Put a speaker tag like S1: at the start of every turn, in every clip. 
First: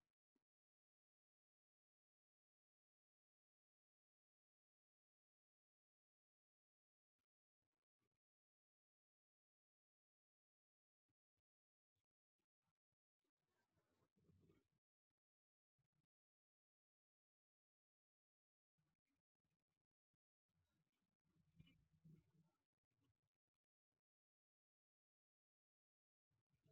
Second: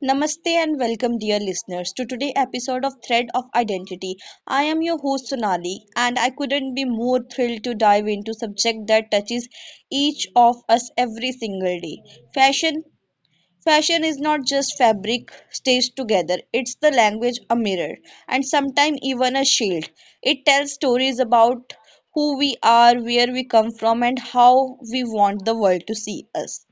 S1: Namaste and welcome, dear listeners, to today's episode of Thread of Identity. I am your host Sonali, and I couldn't be more thrilled to dive into subject that touches each of us every single day. Fashion. Fashion is not just fabric stitched together; it's the language, a mirror, and sometimes even a shield. It tells stories about who we are, where we come from, and how we want the world to see us.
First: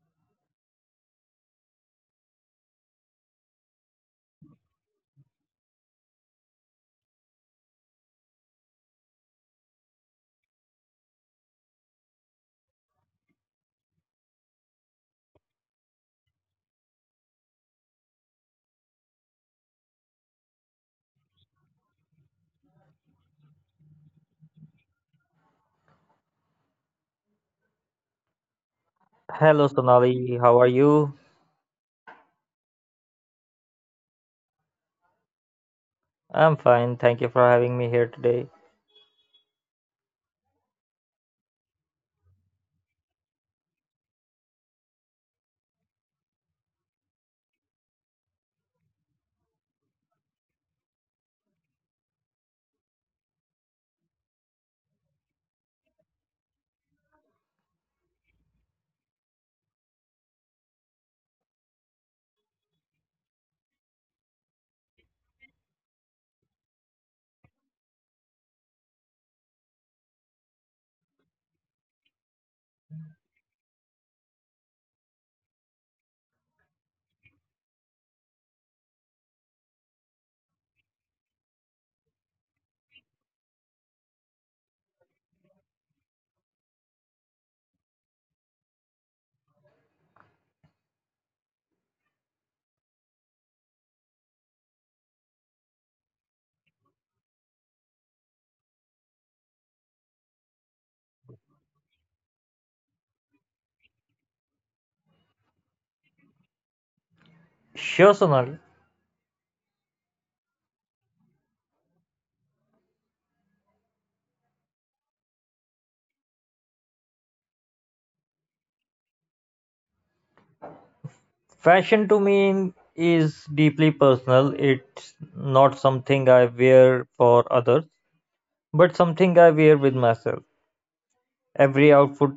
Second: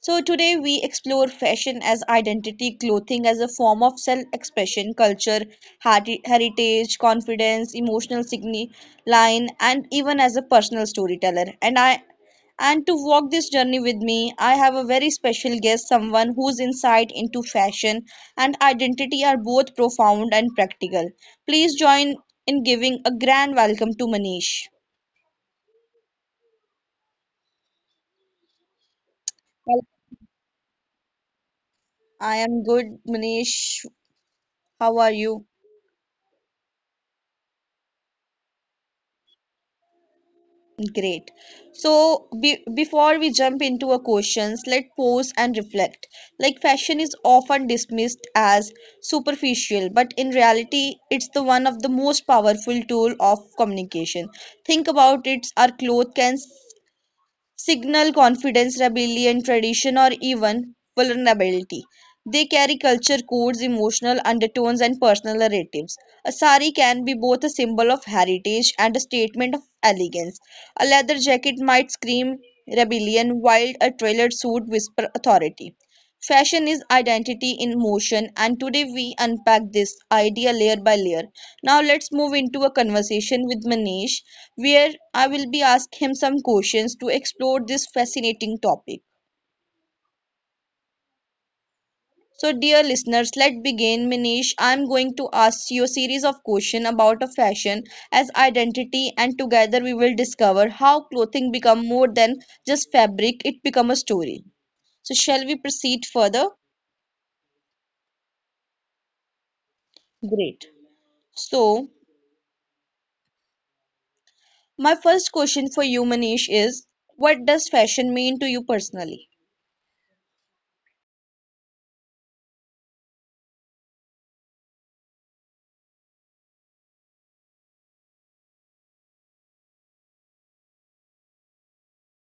S1: So today we explore fashion as identity, clothing as a form of self-expression, culture, heritage, confidence, emotional signi- line, and even as a personal storyteller. And to walk this journey with me, I have a very special guest, someone whose insight into fashion and identity are both profound and practical. Please join in giving a grand welcome to Manish.
S2: Hello
S1: Well,
S2: Sonali, how are you?
S1: I am good, Manish. How are you?
S2: I'm fine, thank you for having me here today.
S1: Great. So be before we jump into our questions, let's pause and reflect. Like fashion is often dismissed as superficial, but in reality, it's the one of the most powerful tool of communication. Think about it, our clothes can signal confidence, rebellion, tradition, or even vulnerability. They carry culture codes, emotional undertones, and personal narratives. A sari can be both a symbol of heritage and a statement of elegance. A leather jacket might scream rebellion, while a tailored suit whispers authority. Fashion is identity in motion, and today we unpack this idea layer by layer. Now let's move into a conversation with Manish, where I will be asking him some questions to explore this fascinating topic. So, dear listeners, let's begin. Manish, I'm going to ask you a series of questions about a fashion as identity, and together we will discover how clothing become more than just fabric; it become a story. So, shall we proceed further?
S2: Sure, Sonali.
S1: Great. So, my first question for you, Manish, is what does fashion mean to you personally?
S2: Fashion to me is deeply personal. It's not something I wear for others, but something I wear with myself. Every outfit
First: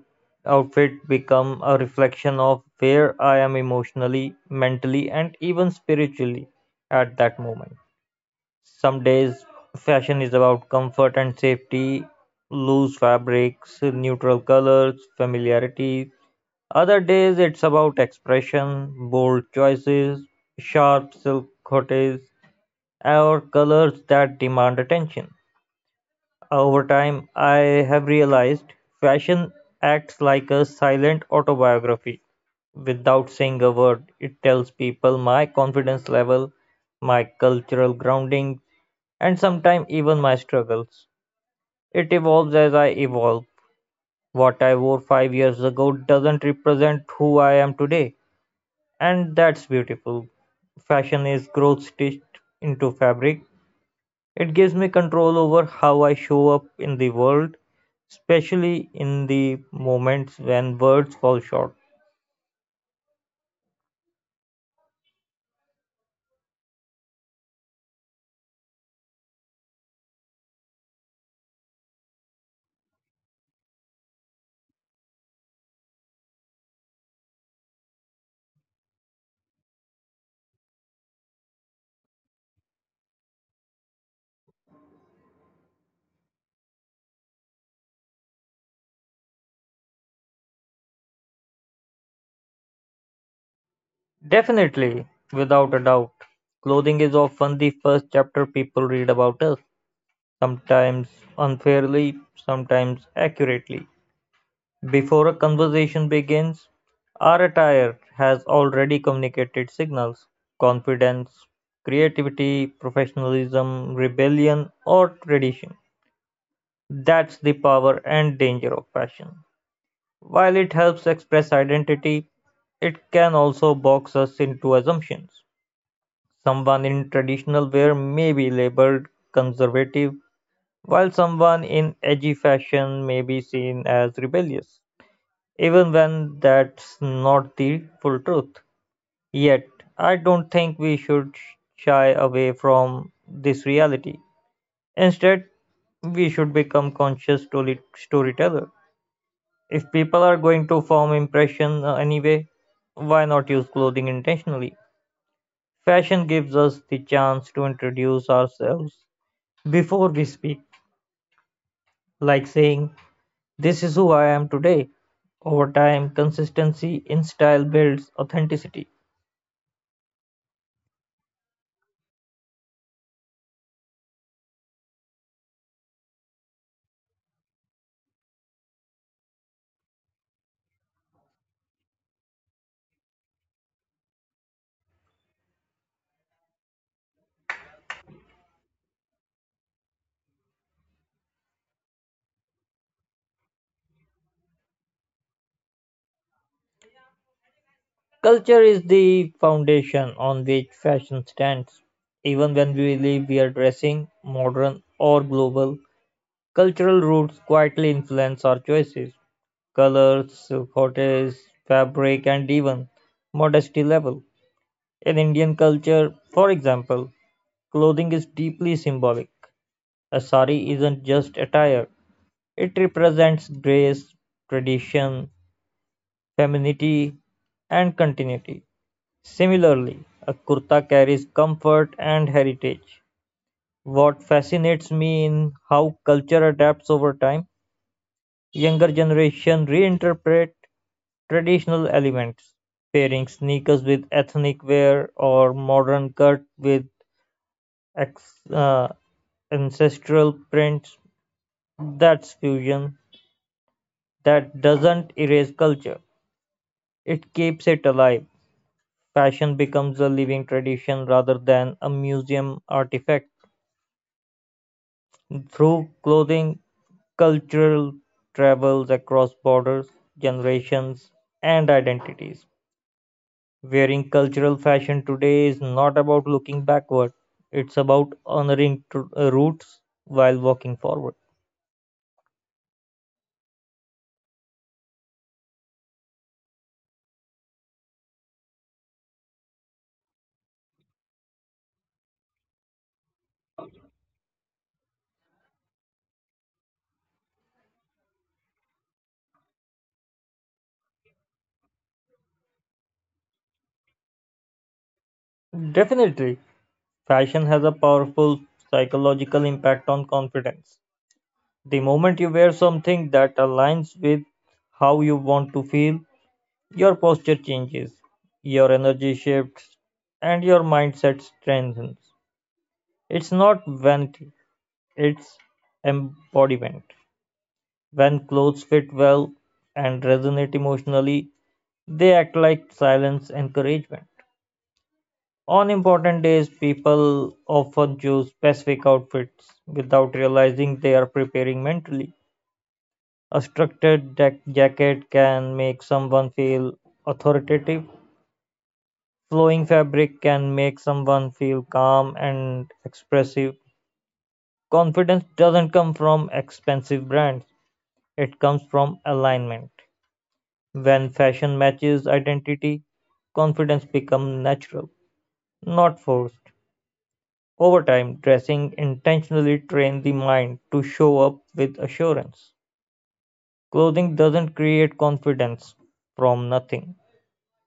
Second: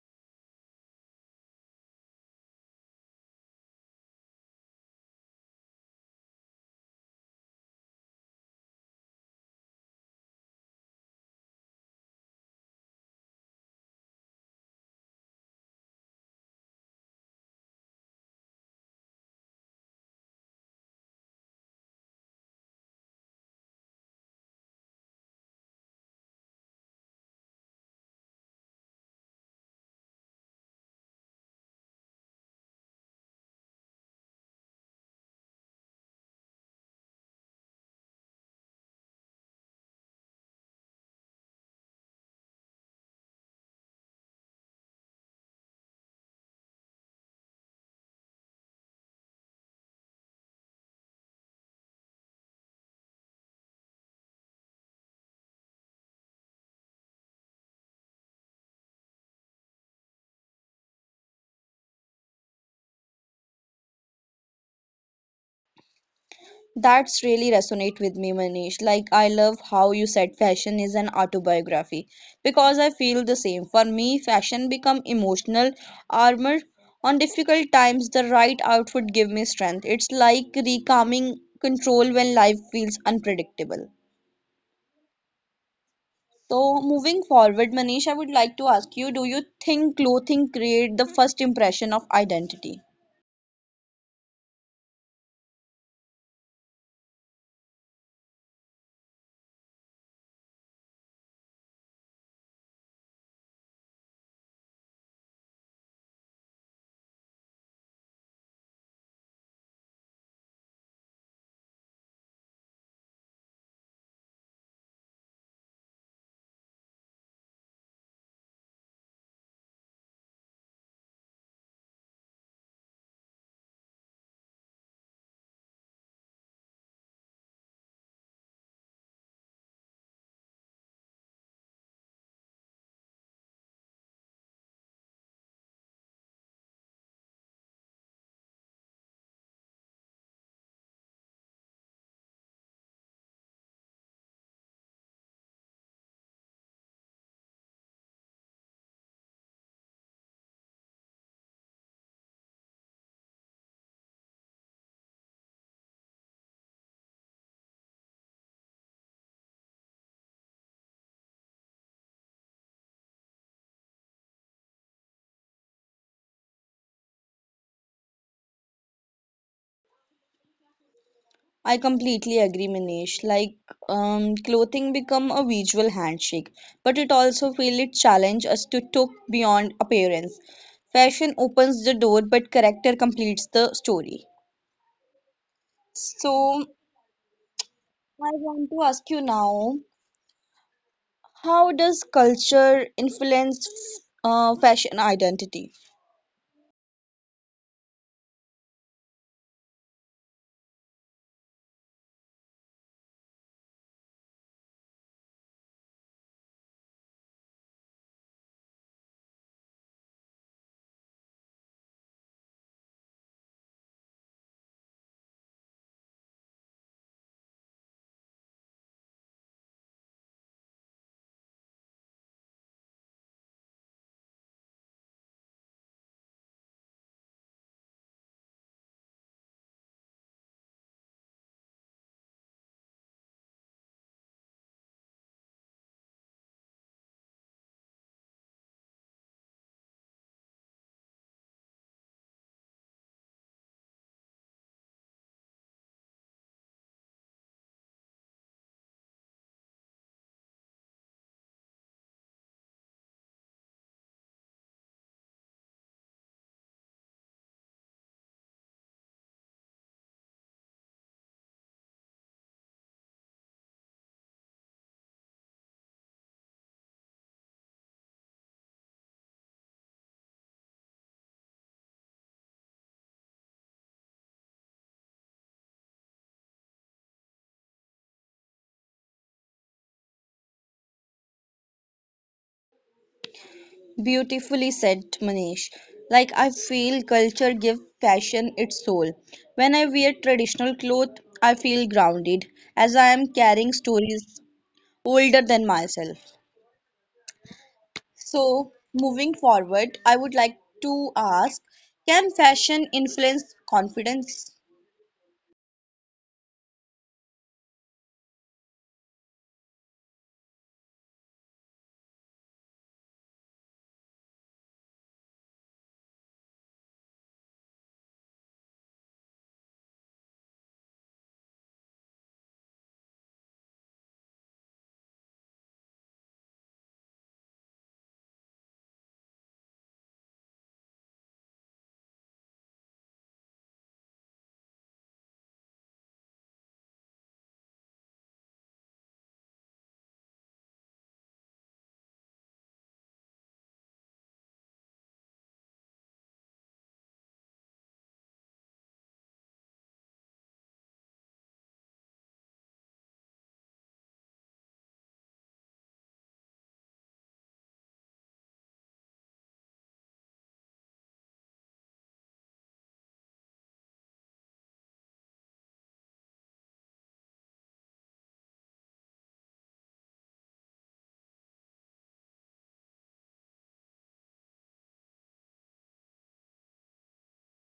S2: outfit become a reflection of where I am emotionally, mentally, and even spiritually at that moment. Some days fashion is about comfort and safety, loose fabrics, neutral colors, familiarity. Other days it's about expression, bold choices, sharp silk cottes, or colors that demand attention. Over time, I have realized fashion acts like a silent autobiography. Without saying a word, it tells people my confidence level, my cultural grounding, and sometimes even my struggles. It evolves as I evolve. What I wore 5 years ago doesn't represent who I am today, and that's beautiful. Fashion is growth stitched into fabric. It gives me control over how I show up in the world, especially in the moments when words fall short.
S1: That's really resonate with me, Manish. Like I love how you said fashion is an autobiography because I feel the same. For me, fashion become emotional armor. On difficult times, the right outfit give me strength. It's like recalming control when life feels unpredictable. So moving forward, Manish, I would like to ask you, do you think clothing create the first impression of identity?
S2: Definitely, without a doubt, clothing is often the first chapter people read about us, sometimes unfairly, sometimes accurately. Before a conversation begins, our attire has already communicated signals: confidence, creativity, professionalism, rebellion, or tradition. That's the power and danger of fashion. While it helps express identity, it can also box us into assumptions. Someone in traditional wear may be labeled conservative, while someone in edgy fashion may be seen as rebellious even when that's not the full truth. Yet, I don't think we should shy away from this reality. Instead, we should become conscious storyteller. If people are going to form impression anyway, why not use clothing intentionally? Fashion gives us the chance to introduce ourselves before we speak, like saying, this is who I am today. Over time, consistency in style builds authenticity.
S1: I completely agree, Manish. Like, clothing become a visual handshake, but it also feel it challenge us to talk beyond appearance. Fashion opens the door, but character completes the story. So, I want to ask you now, how does culture influence fashion identity?
S2: Culture is the foundation on which fashion stands. Even when we believe we are dressing modern or global, cultural roots quietly influence our choices, colors, cottages, fabric, and even modesty level. In Indian culture, for example, clothing is deeply symbolic. A sari isn't just attire, it represents grace, tradition, femininity, and continuity. Similarly, a kurta carries comfort and heritage. What fascinates me in how culture adapts over time, younger generation reinterpret traditional elements, pairing sneakers with ethnic wear or modern cut with ex- uh, ancestral prints. That's fusion. That doesn't erase culture. It keeps it alive. Fashion becomes a living tradition rather than a museum artifact. Through clothing, cultural travels across borders, generations, and identities. Wearing cultural fashion today is not about looking backward, it's about honoring roots while walking forward.
S1: Beautifully said, Manish. Like I feel culture gives fashion its soul. When I wear traditional clothes, I feel grounded as I am carrying stories older than myself. So, moving forward, I would like to ask, can fashion influence confidence?
S2: Definitely, fashion has a powerful psychological impact on confidence. The moment you wear something that aligns with how you want to feel, your posture changes, your energy shifts, and your mindset strengthens. It's not vanity, it's embodiment. When clothes fit well and resonate emotionally, they act like silence encouragement. On important days, people often choose specific outfits without realizing they are preparing mentally. A structured jacket can make someone feel authoritative, flowing fabric can make someone feel calm and expressive. Confidence doesn't come from expensive brands, it comes from alignment. When fashion matches identity, confidence becomes natural, not forced. Over time, dressing intentionally trains the mind to show up with assurance. Clothing doesn't create confidence from nothing,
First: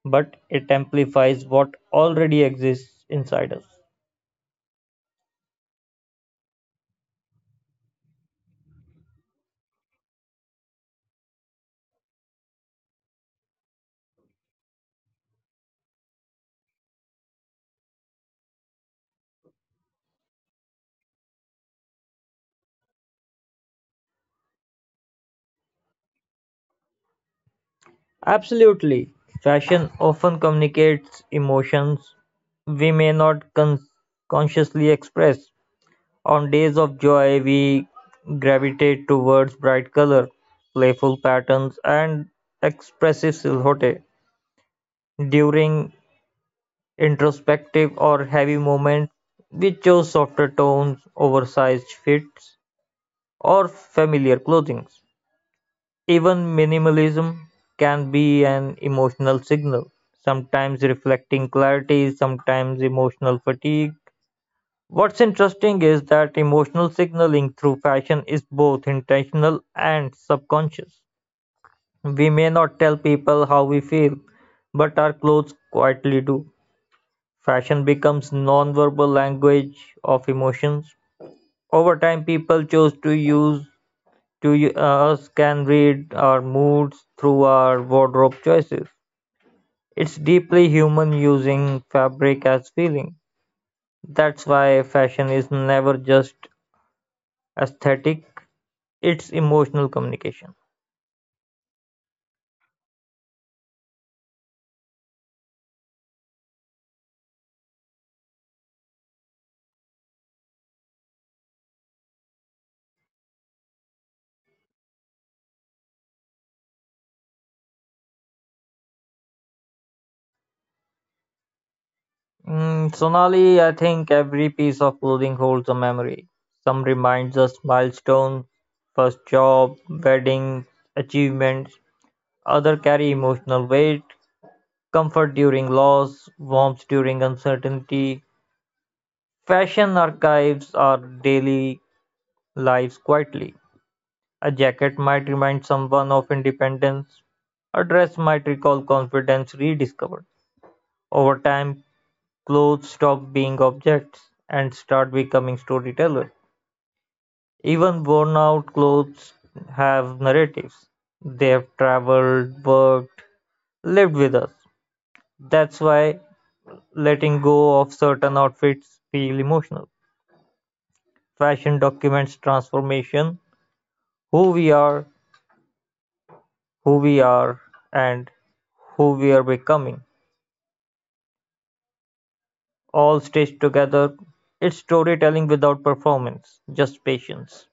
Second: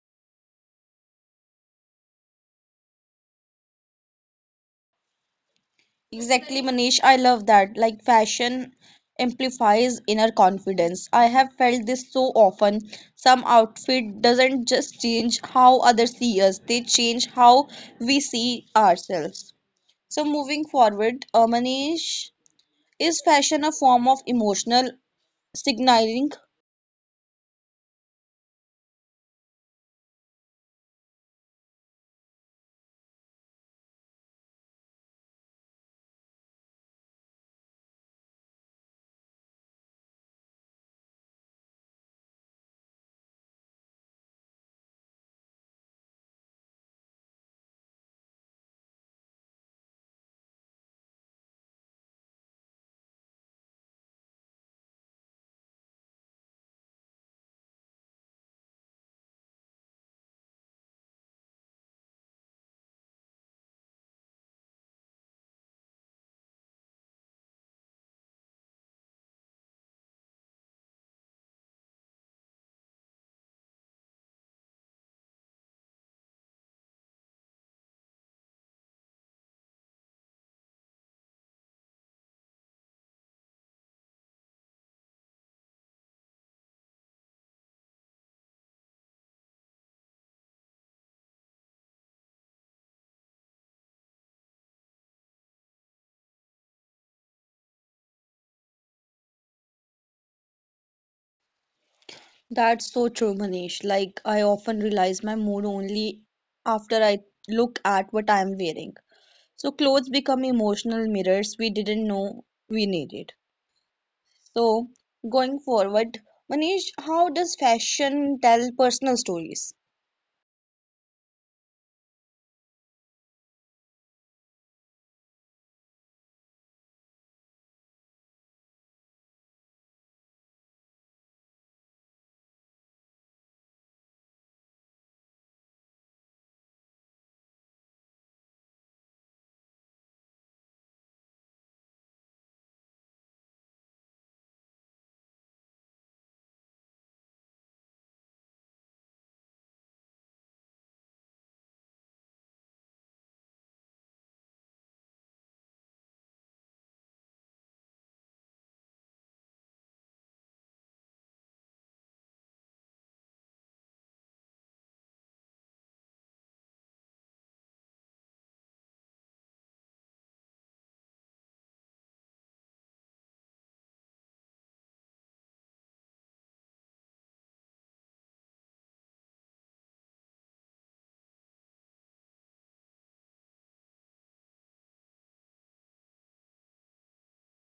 S2: but it amplifies what already exists inside us.
S1: Exactly, Manish. I love that. Like fashion amplifies inner confidence. I have felt this so often. Some outfit doesn't just change how others see us, they change how we see ourselves. So moving forward, Manish, is fashion a form of emotional signaling?
S2: Absolutely. Fashion often communicates emotions we may not con- consciously express. On days of joy, we gravitate towards bright color, playful patterns, and expressive silhouette. During introspective or heavy moments, we chose softer tones, oversized fits, or familiar clothing. Even minimalism can be an emotional signal, sometimes reflecting clarity, sometimes emotional fatigue. What's interesting is that emotional signaling through fashion is both intentional and subconscious. We may not tell people how we feel, but our clothes quietly do. Fashion becomes non-verbal language of emotions. Over time, people chose to use us can read our moods through our wardrobe choices. It's deeply human using fabric as feeling. That's why fashion is never just aesthetic, it's emotional communication.
S1: That's so true, Manish. Like I often realize my mood only after I look at what I am wearing. So clothes become emotional mirrors we didn't know we needed. So going forward, Manish, how does fashion tell personal stories?
S2: Sonali, I think every piece of clothing holds a memory. Some reminds us milestones, first job, wedding, achievements. Other carry emotional weight, comfort during loss, warmth during uncertainty. Fashion archives our daily lives quietly. A jacket might remind someone of independence. A dress might recall confidence rediscovered. Over time, clothes stop being objects and start becoming storytellers. Even worn out clothes have narratives. They have traveled, worked, lived with us. That's why letting go of certain outfits feel emotional. Fashion documents transformation, who we are, who we are and who we're becoming, all stitched together. It's storytelling without performance, just patience.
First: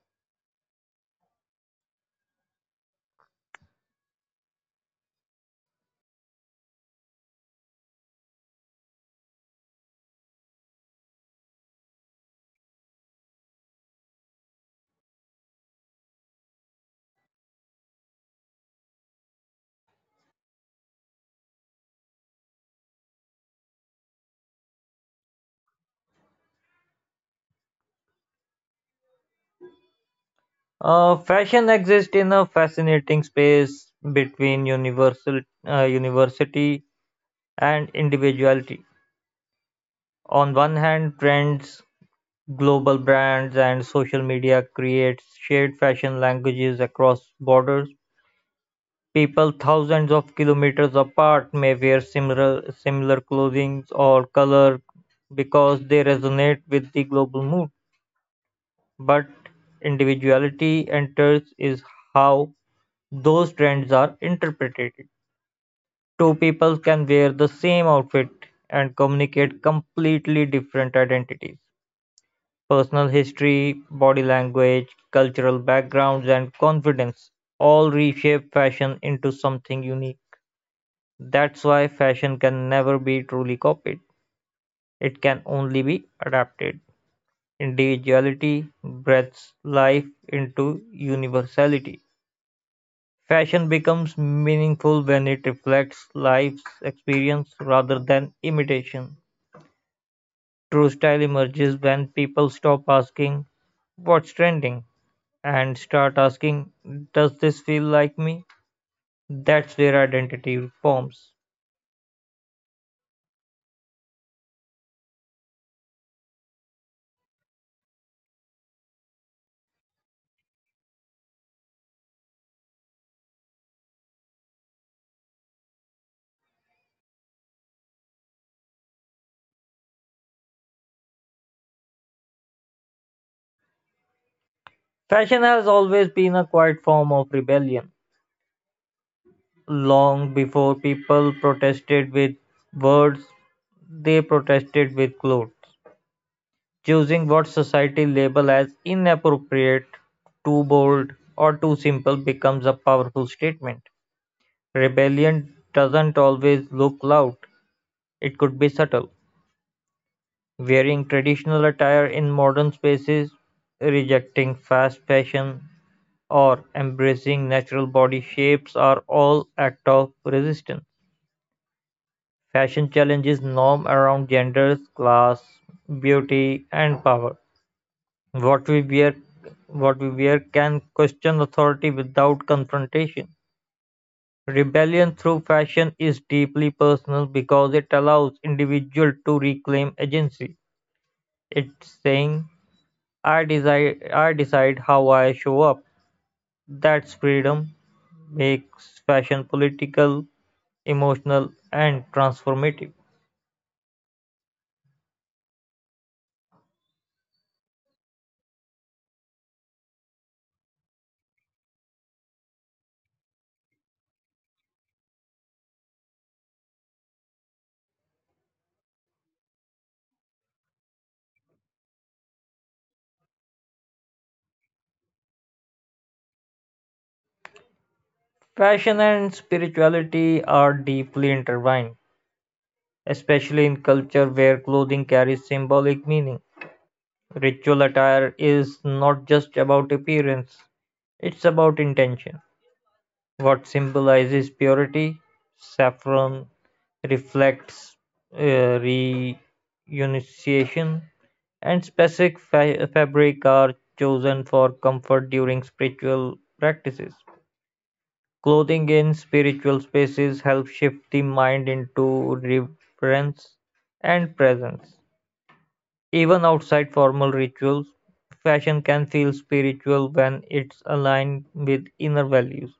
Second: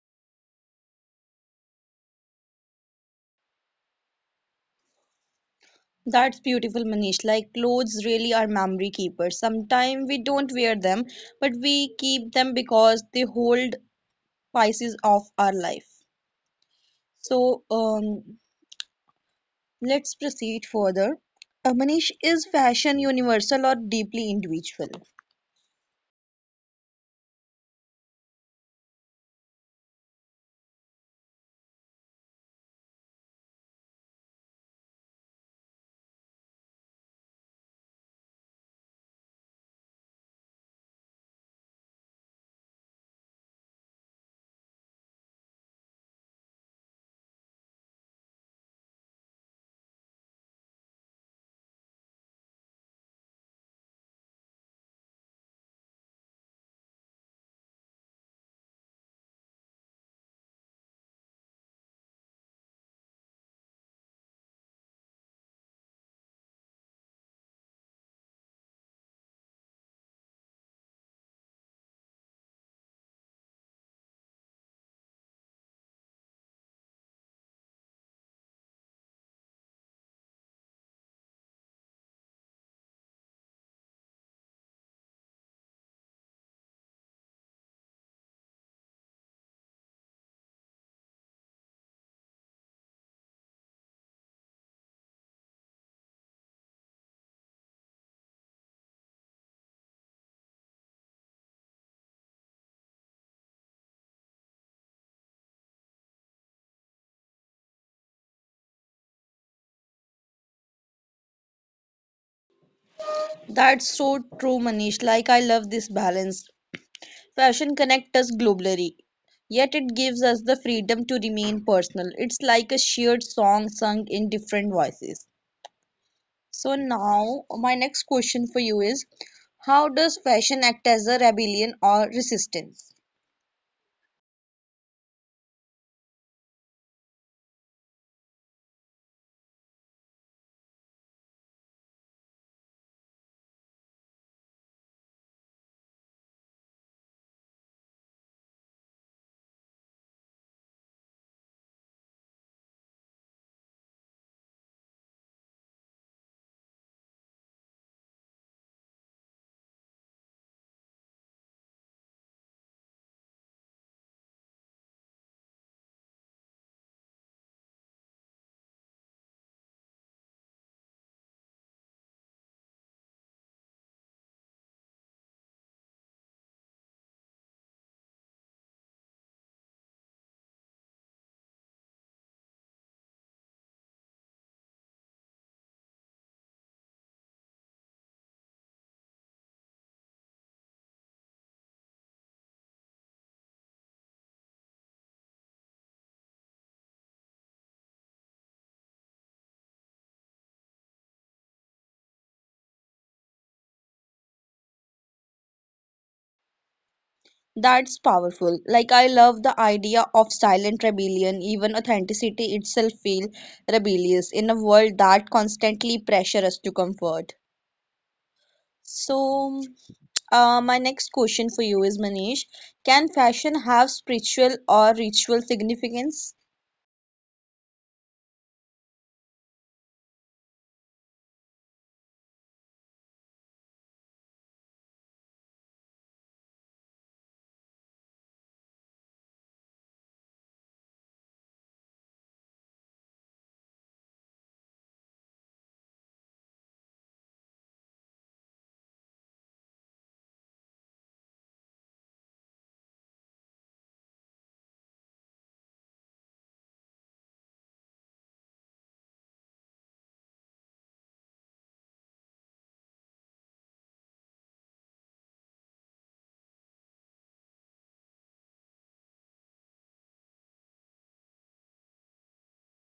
S1: That's beautiful, Manish. Like clothes really are memory keepers. Sometimes we don't wear them, but we keep them because they hold pieces of our life. So let's proceed further. Manish, is fashion universal or deeply individual?
S2: Fashion exists in a fascinating space between universal university and individuality. On one hand, trends, global brands, and social media creates shared fashion languages across borders. People thousands of kilometers apart may wear similar clothing or color because they resonate with the global mood, but individuality enters is how those trends are interpreted. Two people can wear the same outfit and communicate completely different identities. Personal history, body language, cultural backgrounds, and confidence all reshape fashion into something unique. That's why fashion can never be truly copied, it can only be adapted. Individuality breathes life into universality. Fashion becomes meaningful when it reflects life's experience rather than imitation. True style emerges when people stop asking, what's trending? And start asking, does this feel like me? That's where identity forms.
S1: That's so true, Manish. Like, I love this balance. Fashion connects us globally, yet it gives us the freedom to remain personal. It's like a shared song sung in different voices. So now my next question for you is how does fashion act as a rebellion or resistance?
S2: Fashion has always been a quiet form of rebellion. Long before people protested with words, they protested with clothes, choosing what society labels as inappropriate, too bold, or too simple becomes a powerful statement. Rebellion doesn't always look loud, it could be subtle. Wearing traditional attire in modern spaces, rejecting fast fashion, or embracing natural body shapes are all acts of resistance. Fashion challenges norm around gender, class, beauty, and power. What we wear, what we wear can question authority without confrontation. Rebellion through fashion is deeply personal because it allows individual to reclaim agency. It's saying, I decide how I show up." That's freedom. Makes fashion political, emotional, and transformative.
S1: That's powerful. Like I love the idea of silent rebellion. Even authenticity itself feels rebellious in a world that constantly pressures us to comfort. So, my next question for you is Manish, can fashion have spiritual or ritual significance?
S2: Fashion and spirituality are deeply intertwined, especially in culture where clothing carries symbolic meaning. Ritual attire is not just about appearance, it's about intention. What symbolizes purity? Saffron reflects renunciation, and specific fabric are chosen for comfort during spiritual practices. Clothing in spiritual spaces helps shift the mind into reverence and presence. Even outside formal rituals, fashion can feel spiritual when it's aligned with inner values.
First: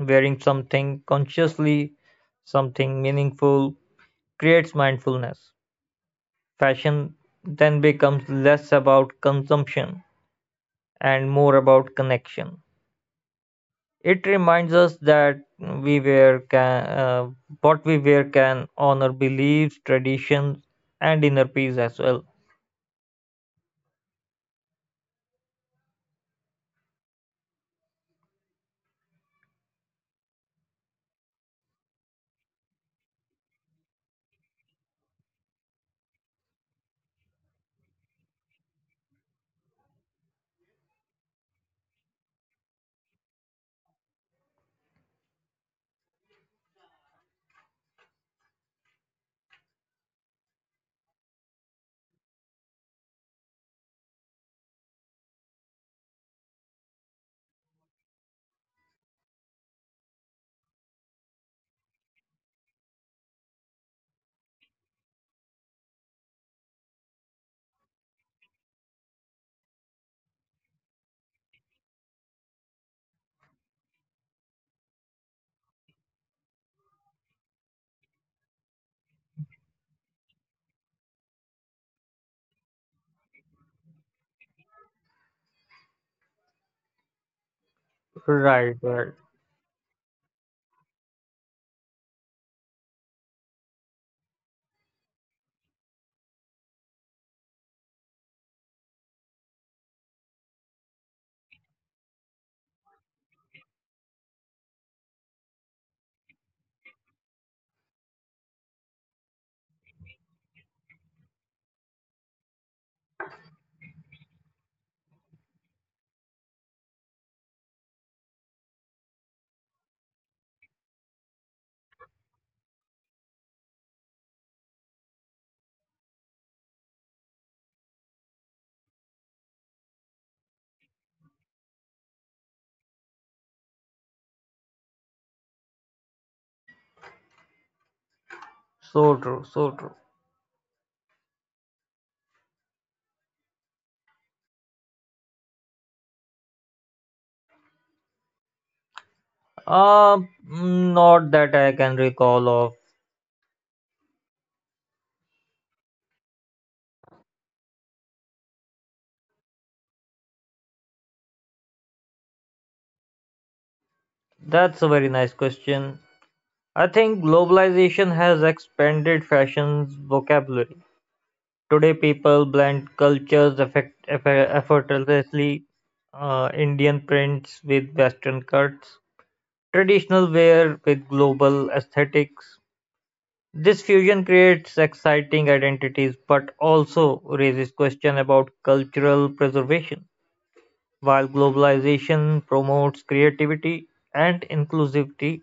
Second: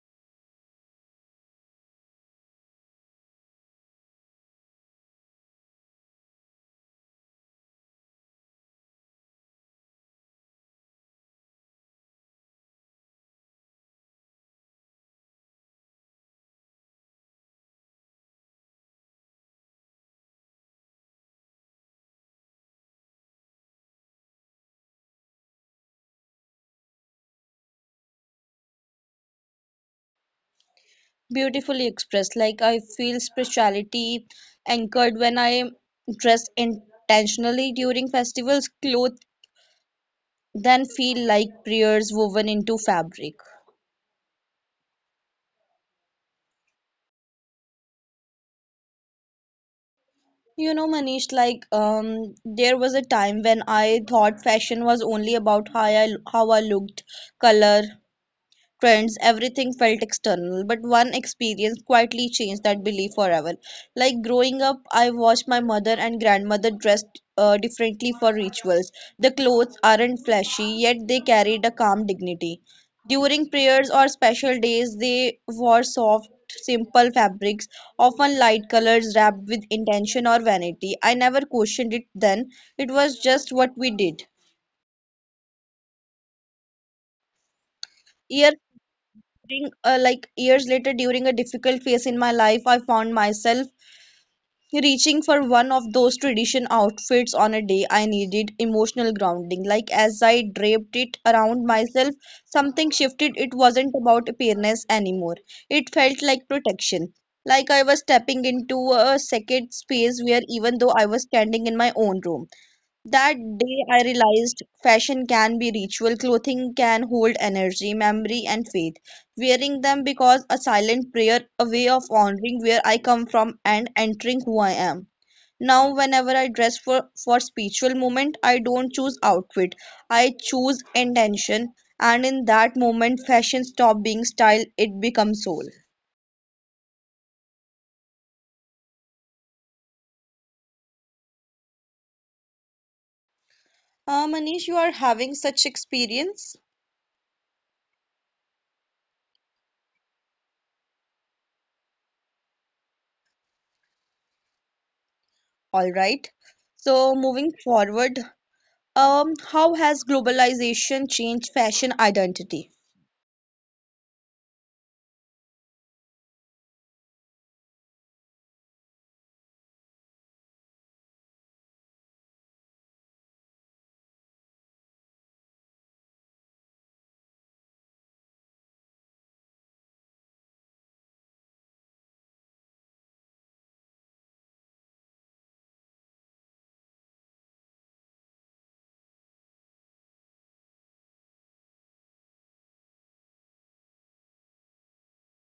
S2: Wearing something consciously, something meaningful, creates mindfulness. Fashion then becomes less about consumption and more about connection. It reminds us that what we wear can honor beliefs, traditions, and inner peace as well.
S1: Beautifully expressed. Like I feel spirituality anchored when I dress intentionally during festivals, clothes then feel like prayers woven into fabric. You know, Manish, like there was a time when I thought fashion was only about how I looked, color, trends, everything felt external, but one experience quietly changed that belief forever. Like growing up, I watched my mother and grandmother dressed differently for rituals. The clothes aren't flashy, yet they carried a calm dignity. During prayers or special days, they wore soft, simple fabrics, often light colors wrapped with intention or vanity. I never questioned it then, it was just what we did. Years
S2: Right, right.
S1: during like years later during a difficult phase in my life, I found myself reaching for one of those tradition outfits on a day I needed emotional grounding. Like as I draped it around myself, something shifted. It wasn't about appearance anymore, it felt like protection, like I was stepping into a sacred space, where even though I was standing in my own room. That day I realized fashion can be ritual, clothing can hold energy, memory, and faith. Wearing them because a silent prayer, a way of honoring where I come from and entering who I am. Now, whenever I dress for spiritual moment, I don't choose outfit. I choose intention, and in that moment, fashion stop being style; it becomes soul.
S2: So true, so true.
S1: Manish, you are having such experience.
S2: Not that I can recall of.
S1: All right. So moving forward, how has globalization changed fashion identity?
S2: That's a very nice question. I think globalization has expanded fashion's vocabulary. Today, people blend cultures effortlessly, Indian prints with Western cuts, traditional wear with global aesthetics. This fusion creates exciting identities but also raises questions about cultural preservation. While globalization promotes creativity and inclusivity,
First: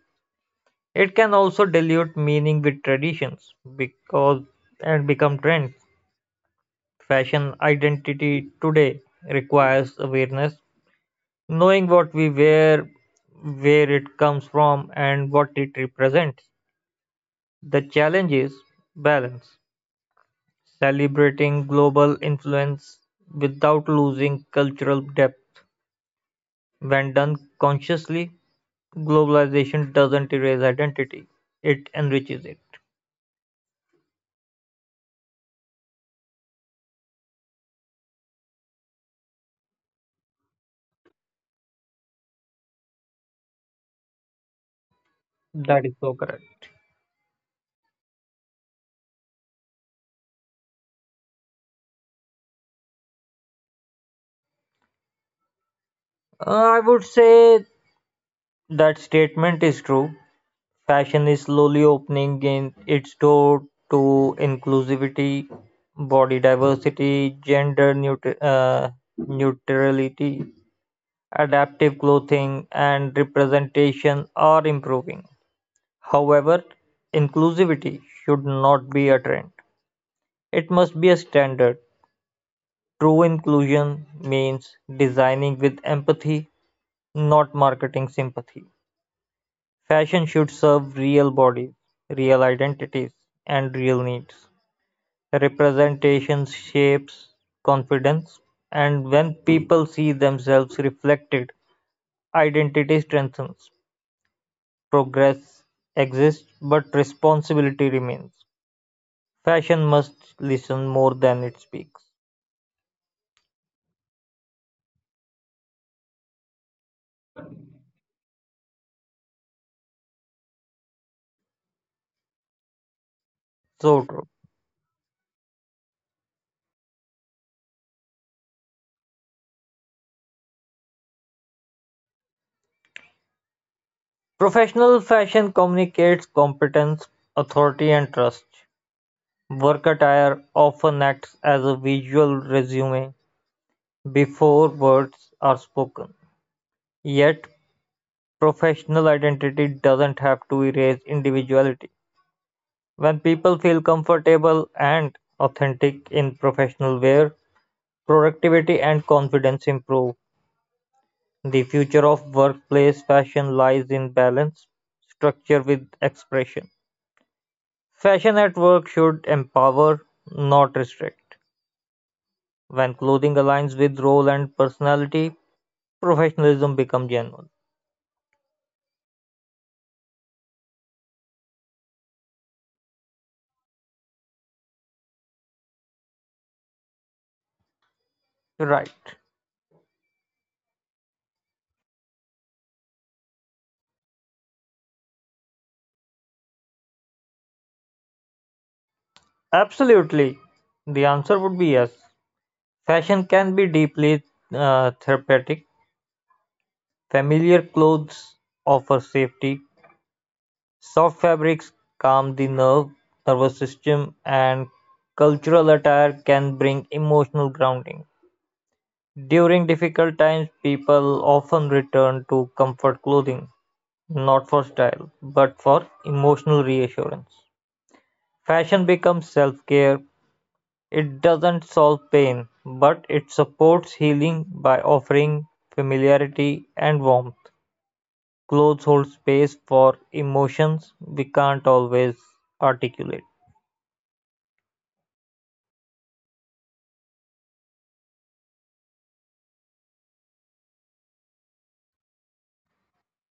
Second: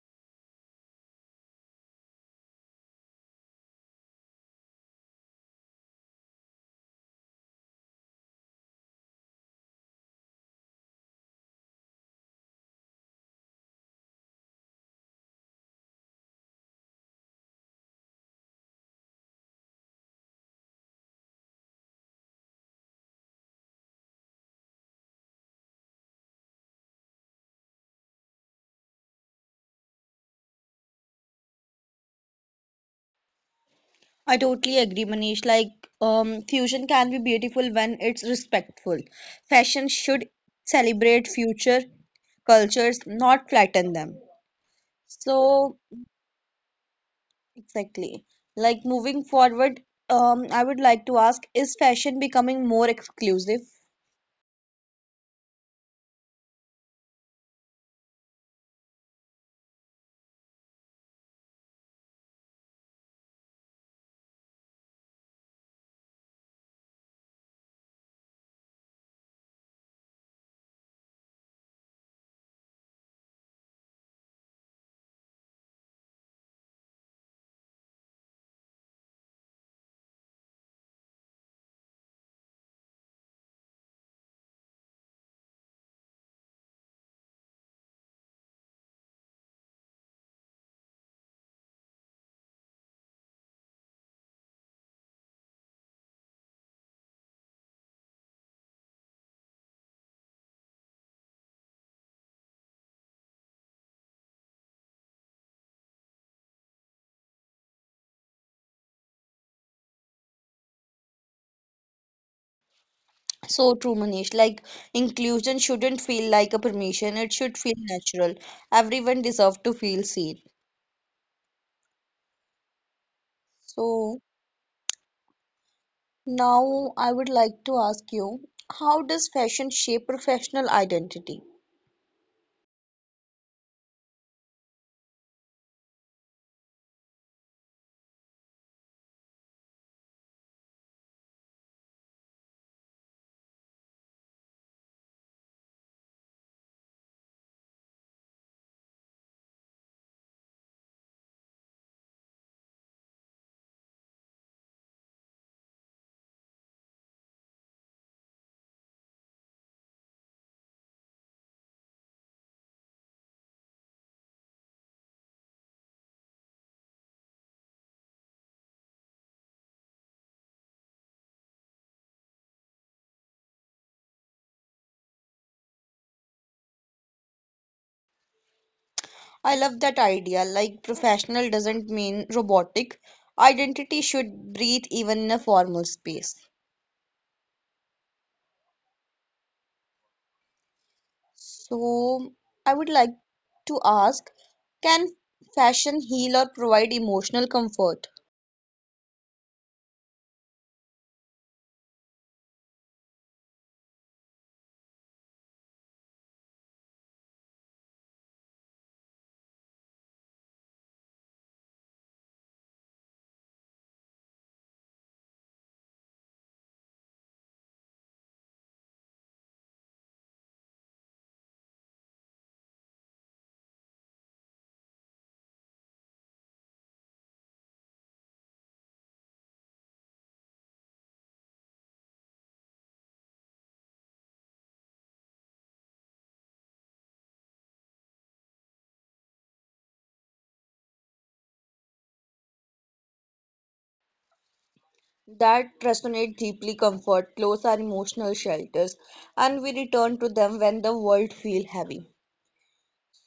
S2: it can also dilute meaning with traditions because and become trends. Fashion identity today requires awareness, knowing what we wear, where it comes from, and what it represents. The challenge is balance, celebrating global influence without losing cultural depth. When done consciously, globalization doesn't erase identity, it enriches it.
S1: I totally agree, Manish. Like, fusion can be beautiful when it's respectful. Fashion should celebrate future cultures, not flatten them. So,
S2: That is so correct.
S1: exactly. Like, moving forward, I would like to ask, is fashion becoming more exclusive?
S2: Uh, I would say that statement is true. Fashion is slowly opening in its door to inclusivity, body diversity, neutrality, adaptive clothing and representation are improving. However, inclusivity should not be a trend. It must be a standard. True inclusion means designing with empathy, not marketing sympathy. Fashion should serve real bodies, real identities, and real needs. Representation shapes confidence, and when people see themselves reflected, identity strengthens. Progress exists, but responsibility remains. Fashion must listen more than it speaks.
S1: So true, Manish. Like, inclusion shouldn't feel like a permission, it should feel natural. Everyone deserves to feel seen.
S2: So
S1: So,
S2: true.
S1: now, I would like to ask you, how does fashion shape professional identity?
S2: Professional fashion communicates competence, authority, and trust. Work attire often acts as a visual resume before words are spoken. Yet, professional identity doesn't have to erase individuality. When people feel comfortable and authentic in professional wear, productivity and confidence improve. The future of workplace fashion lies in balance structure with expression. Fashion at work should empower, not restrict. When clothing aligns with role and personality, professionalism becomes genuine.
S1: I love that idea. Like, professional doesn't mean robotic. Identity should breathe even in a formal space.
S2: Right.
S1: So, I would like to ask, can fashion heal or provide emotional comfort?
S2: Absolutely. The answer would be yes. Fashion can be deeply therapeutic. Familiar clothes offer safety, soft fabrics calm nervous system and cultural attire can bring emotional grounding. During difficult times, people often return to comfort clothing, not for style, but for emotional reassurance. Fashion becomes self care. It doesn't solve pain, but it supports healing by offering familiarity and warmth. Clothes hold space for emotions we can't always articulate.
S1: That resonate deeply comfort. Clothes are emotional shelters, and we return to them when the world feel heavy.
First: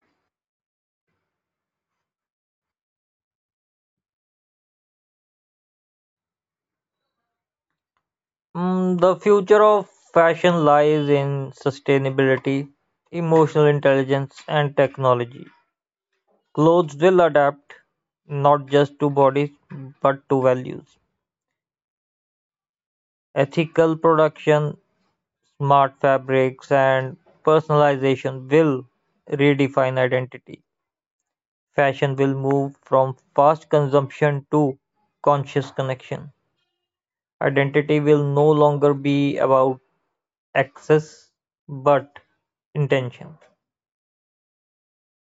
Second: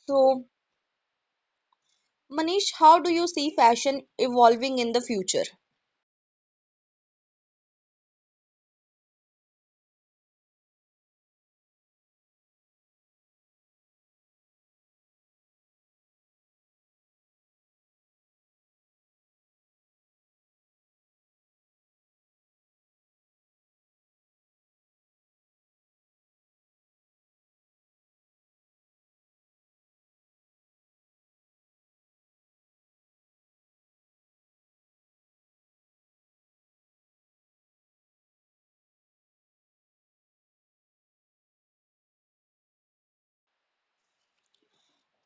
S1: So, Manish, how do you see fashion evolving in the future?
S2: The future of fashion lies in sustainability, emotional intelligence, and technology. Clothes will adapt not just to bodies but to values. Ethical production, smart fabrics, and personalization will redefine identity. Fashion will move from fast consumption to conscious connection. Identity will no longer be about access but intention.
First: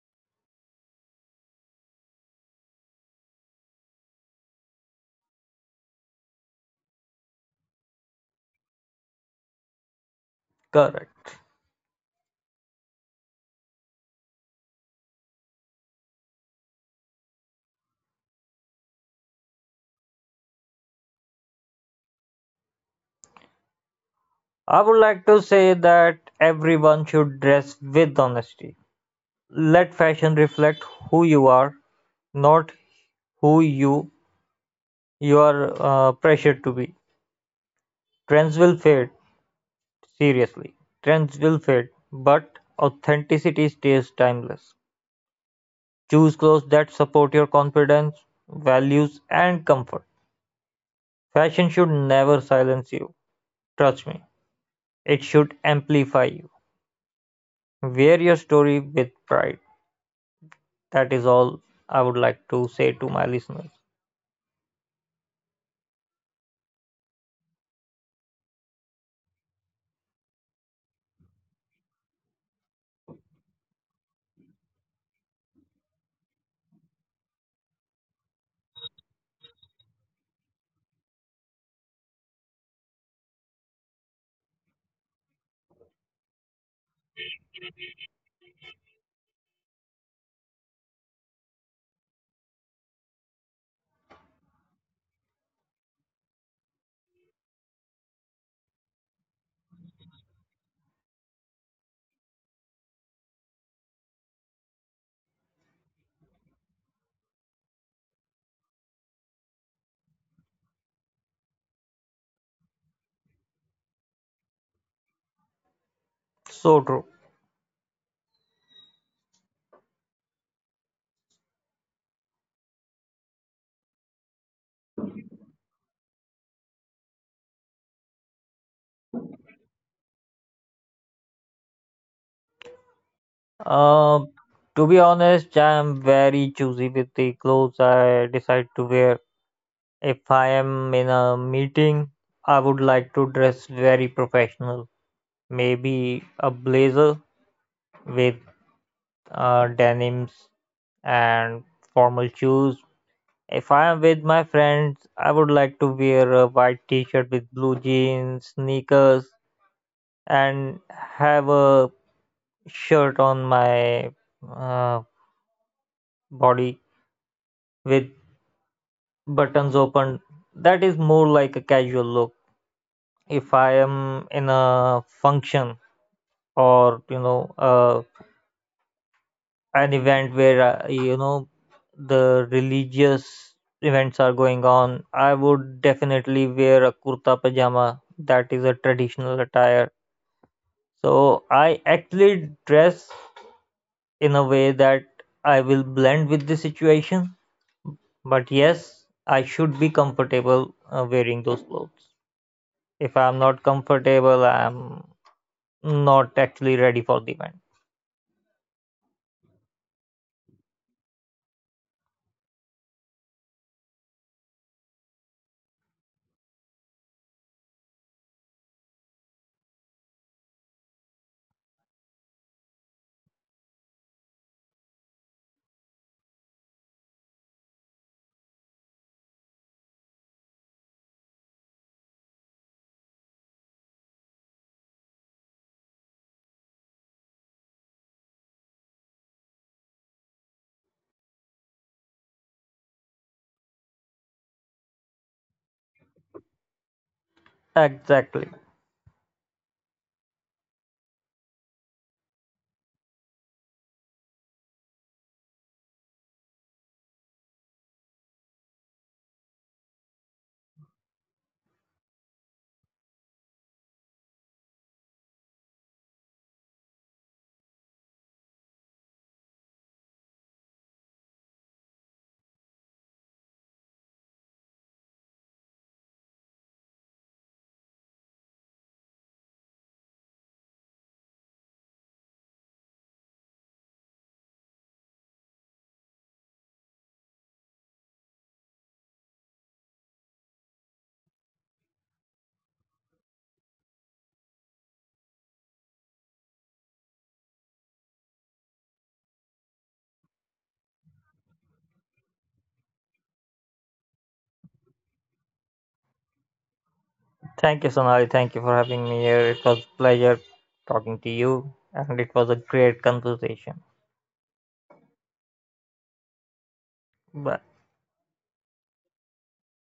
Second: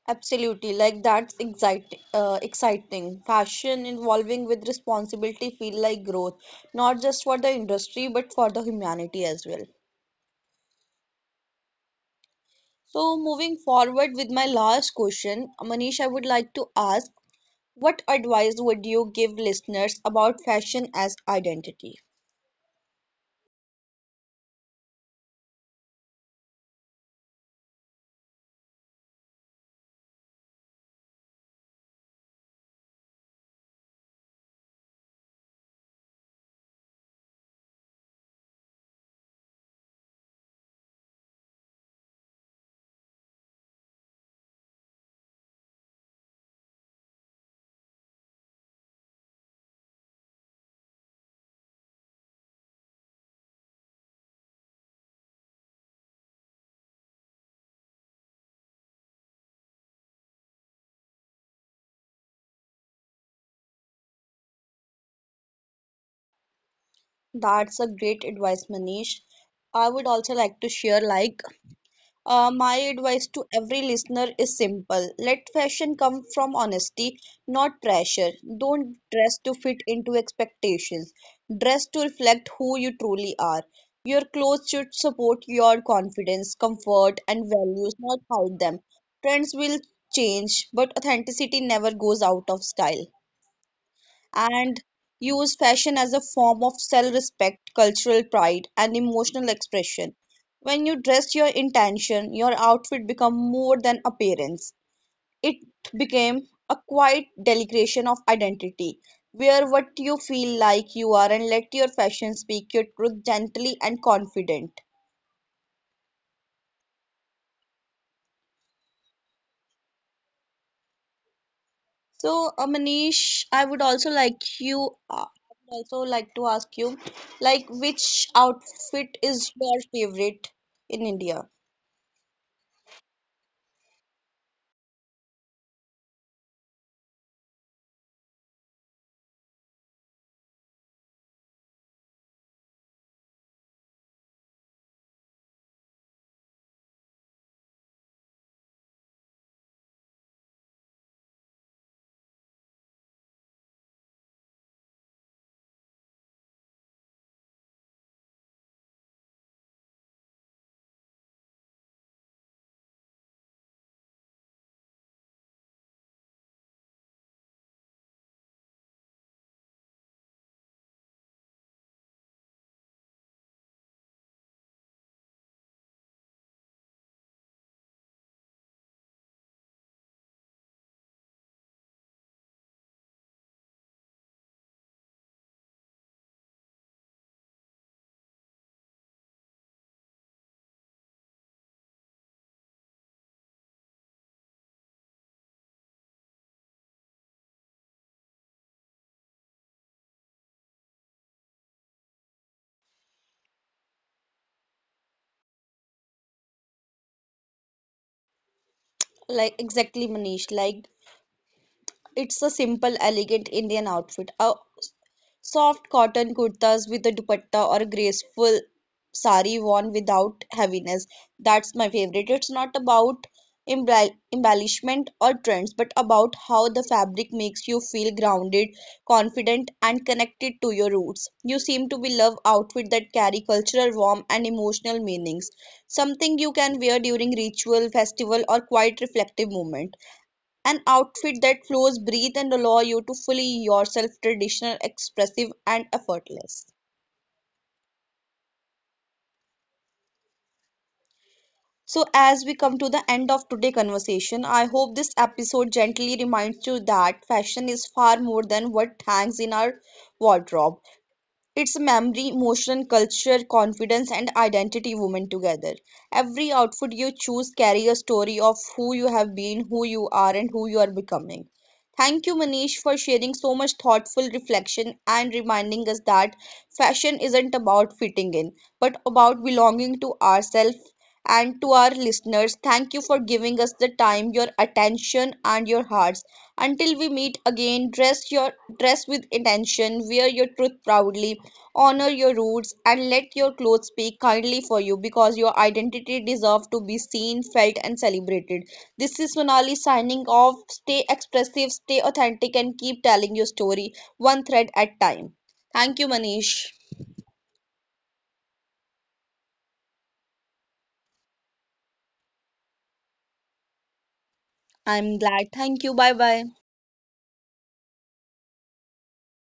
S1: Absolutely, like that's exciting. Exciting fashion evolving with responsibility feel like growth, not just for the industry but for the humanity as well.
S2: Correct.
S1: So moving forward with my last question, Manish, I would like to ask, what advice would you give listeners about fashion as identity?
S2: I would like to say that everyone should dress with honesty. Let fashion reflect who you are, not who you you are pressured to be. Trends will fade, seriously. Trends will fade, but authenticity stays timeless. Choose clothes that support your confidence, values, and comfort. Fashion should never silence you. Trust me, it should amplify you. Wear your story with pride. That is all I would like to say to my listeners.
S1: That's a great advice, Manish. I would also like to share like my advice to every listener is simple. Let fashion come from honesty, not pressure. Don't dress to fit into expectations. Dress to reflect who you truly are. Your clothes should support your confidence, comfort, and values, not hide them. Trends will change, but authenticity never goes out of style, and use fashion as a form of self respect, cultural pride, and emotional expression. When you dress your intention, your outfit become more than appearance. It became a quiet delegation of identity. Wear what you feel like you are and let your fashion speak your truth gently and confident.
S2: So true.
S1: So, Manish, I would also like to ask you like which outfit is your favorite in India?
S2: Uh, to be honest, I am very choosy with the clothes I decide to wear. If I am in a meeting, I would like to dress very professional. Maybe a blazer with denims and formal shoes. If I am with my friends, I would like to wear a white t shirt with blue jeans, sneakers, and have a shirt on my uh, body with buttons open. That is more like a casual look. If I am in a function or you know an event where you know the religious events are going on, I would definitely wear a kurta pajama. That is a traditional attire. So I actually dress in a way that I will blend with the situation. But yes, I should be comfortable wearing those clothes. If I'm not comfortable, I'm not actually ready for the event.
S1: Like exactly, Manish. Like it's a simple, elegant Indian outfit. A soft cotton kurtas with a dupatta or a graceful sari worn without heaviness. That's my favorite. It's not about embellishment or trends, but about how the fabric makes you feel grounded, confident, and connected to your roots. You seem to be love outfit that carry cultural warmth and emotional meanings. Something you can wear during ritual, festival, or quiet reflective moment. An outfit that flows, breathes, and allows you to fully yourself, traditional, expressive, and effortless.
S2: Exactly.
S1: So, as we come to the end of today's conversation, I hope this episode gently reminds you that fashion is far more than what hangs in our wardrobe. It's memory, emotion, culture, confidence, and identity woven together. Every outfit you choose carry a story of who you have been, who you are, and who you are becoming. Thank you, Manish, for sharing so much thoughtful reflection and reminding us that fashion isn't about fitting in, but about belonging to ourselves, and to our listeners, thank you for giving us the time, your attention, and your hearts. Until we meet again, dress with intention, wear your truth proudly, honor your roots, and let your clothes speak kindly for you because your identity deserves to be seen, felt, and celebrated. This is Sonali signing off. Stay expressive, stay authentic, and keep telling your story one thread at a time. Thank you, Manish.
S2: Thank you, Sonali. Thank you for having me here. It was a pleasure talking to you, and it was a great conversation.
S1: I'm glad. Thank you. Bye bye.
S2: Bye.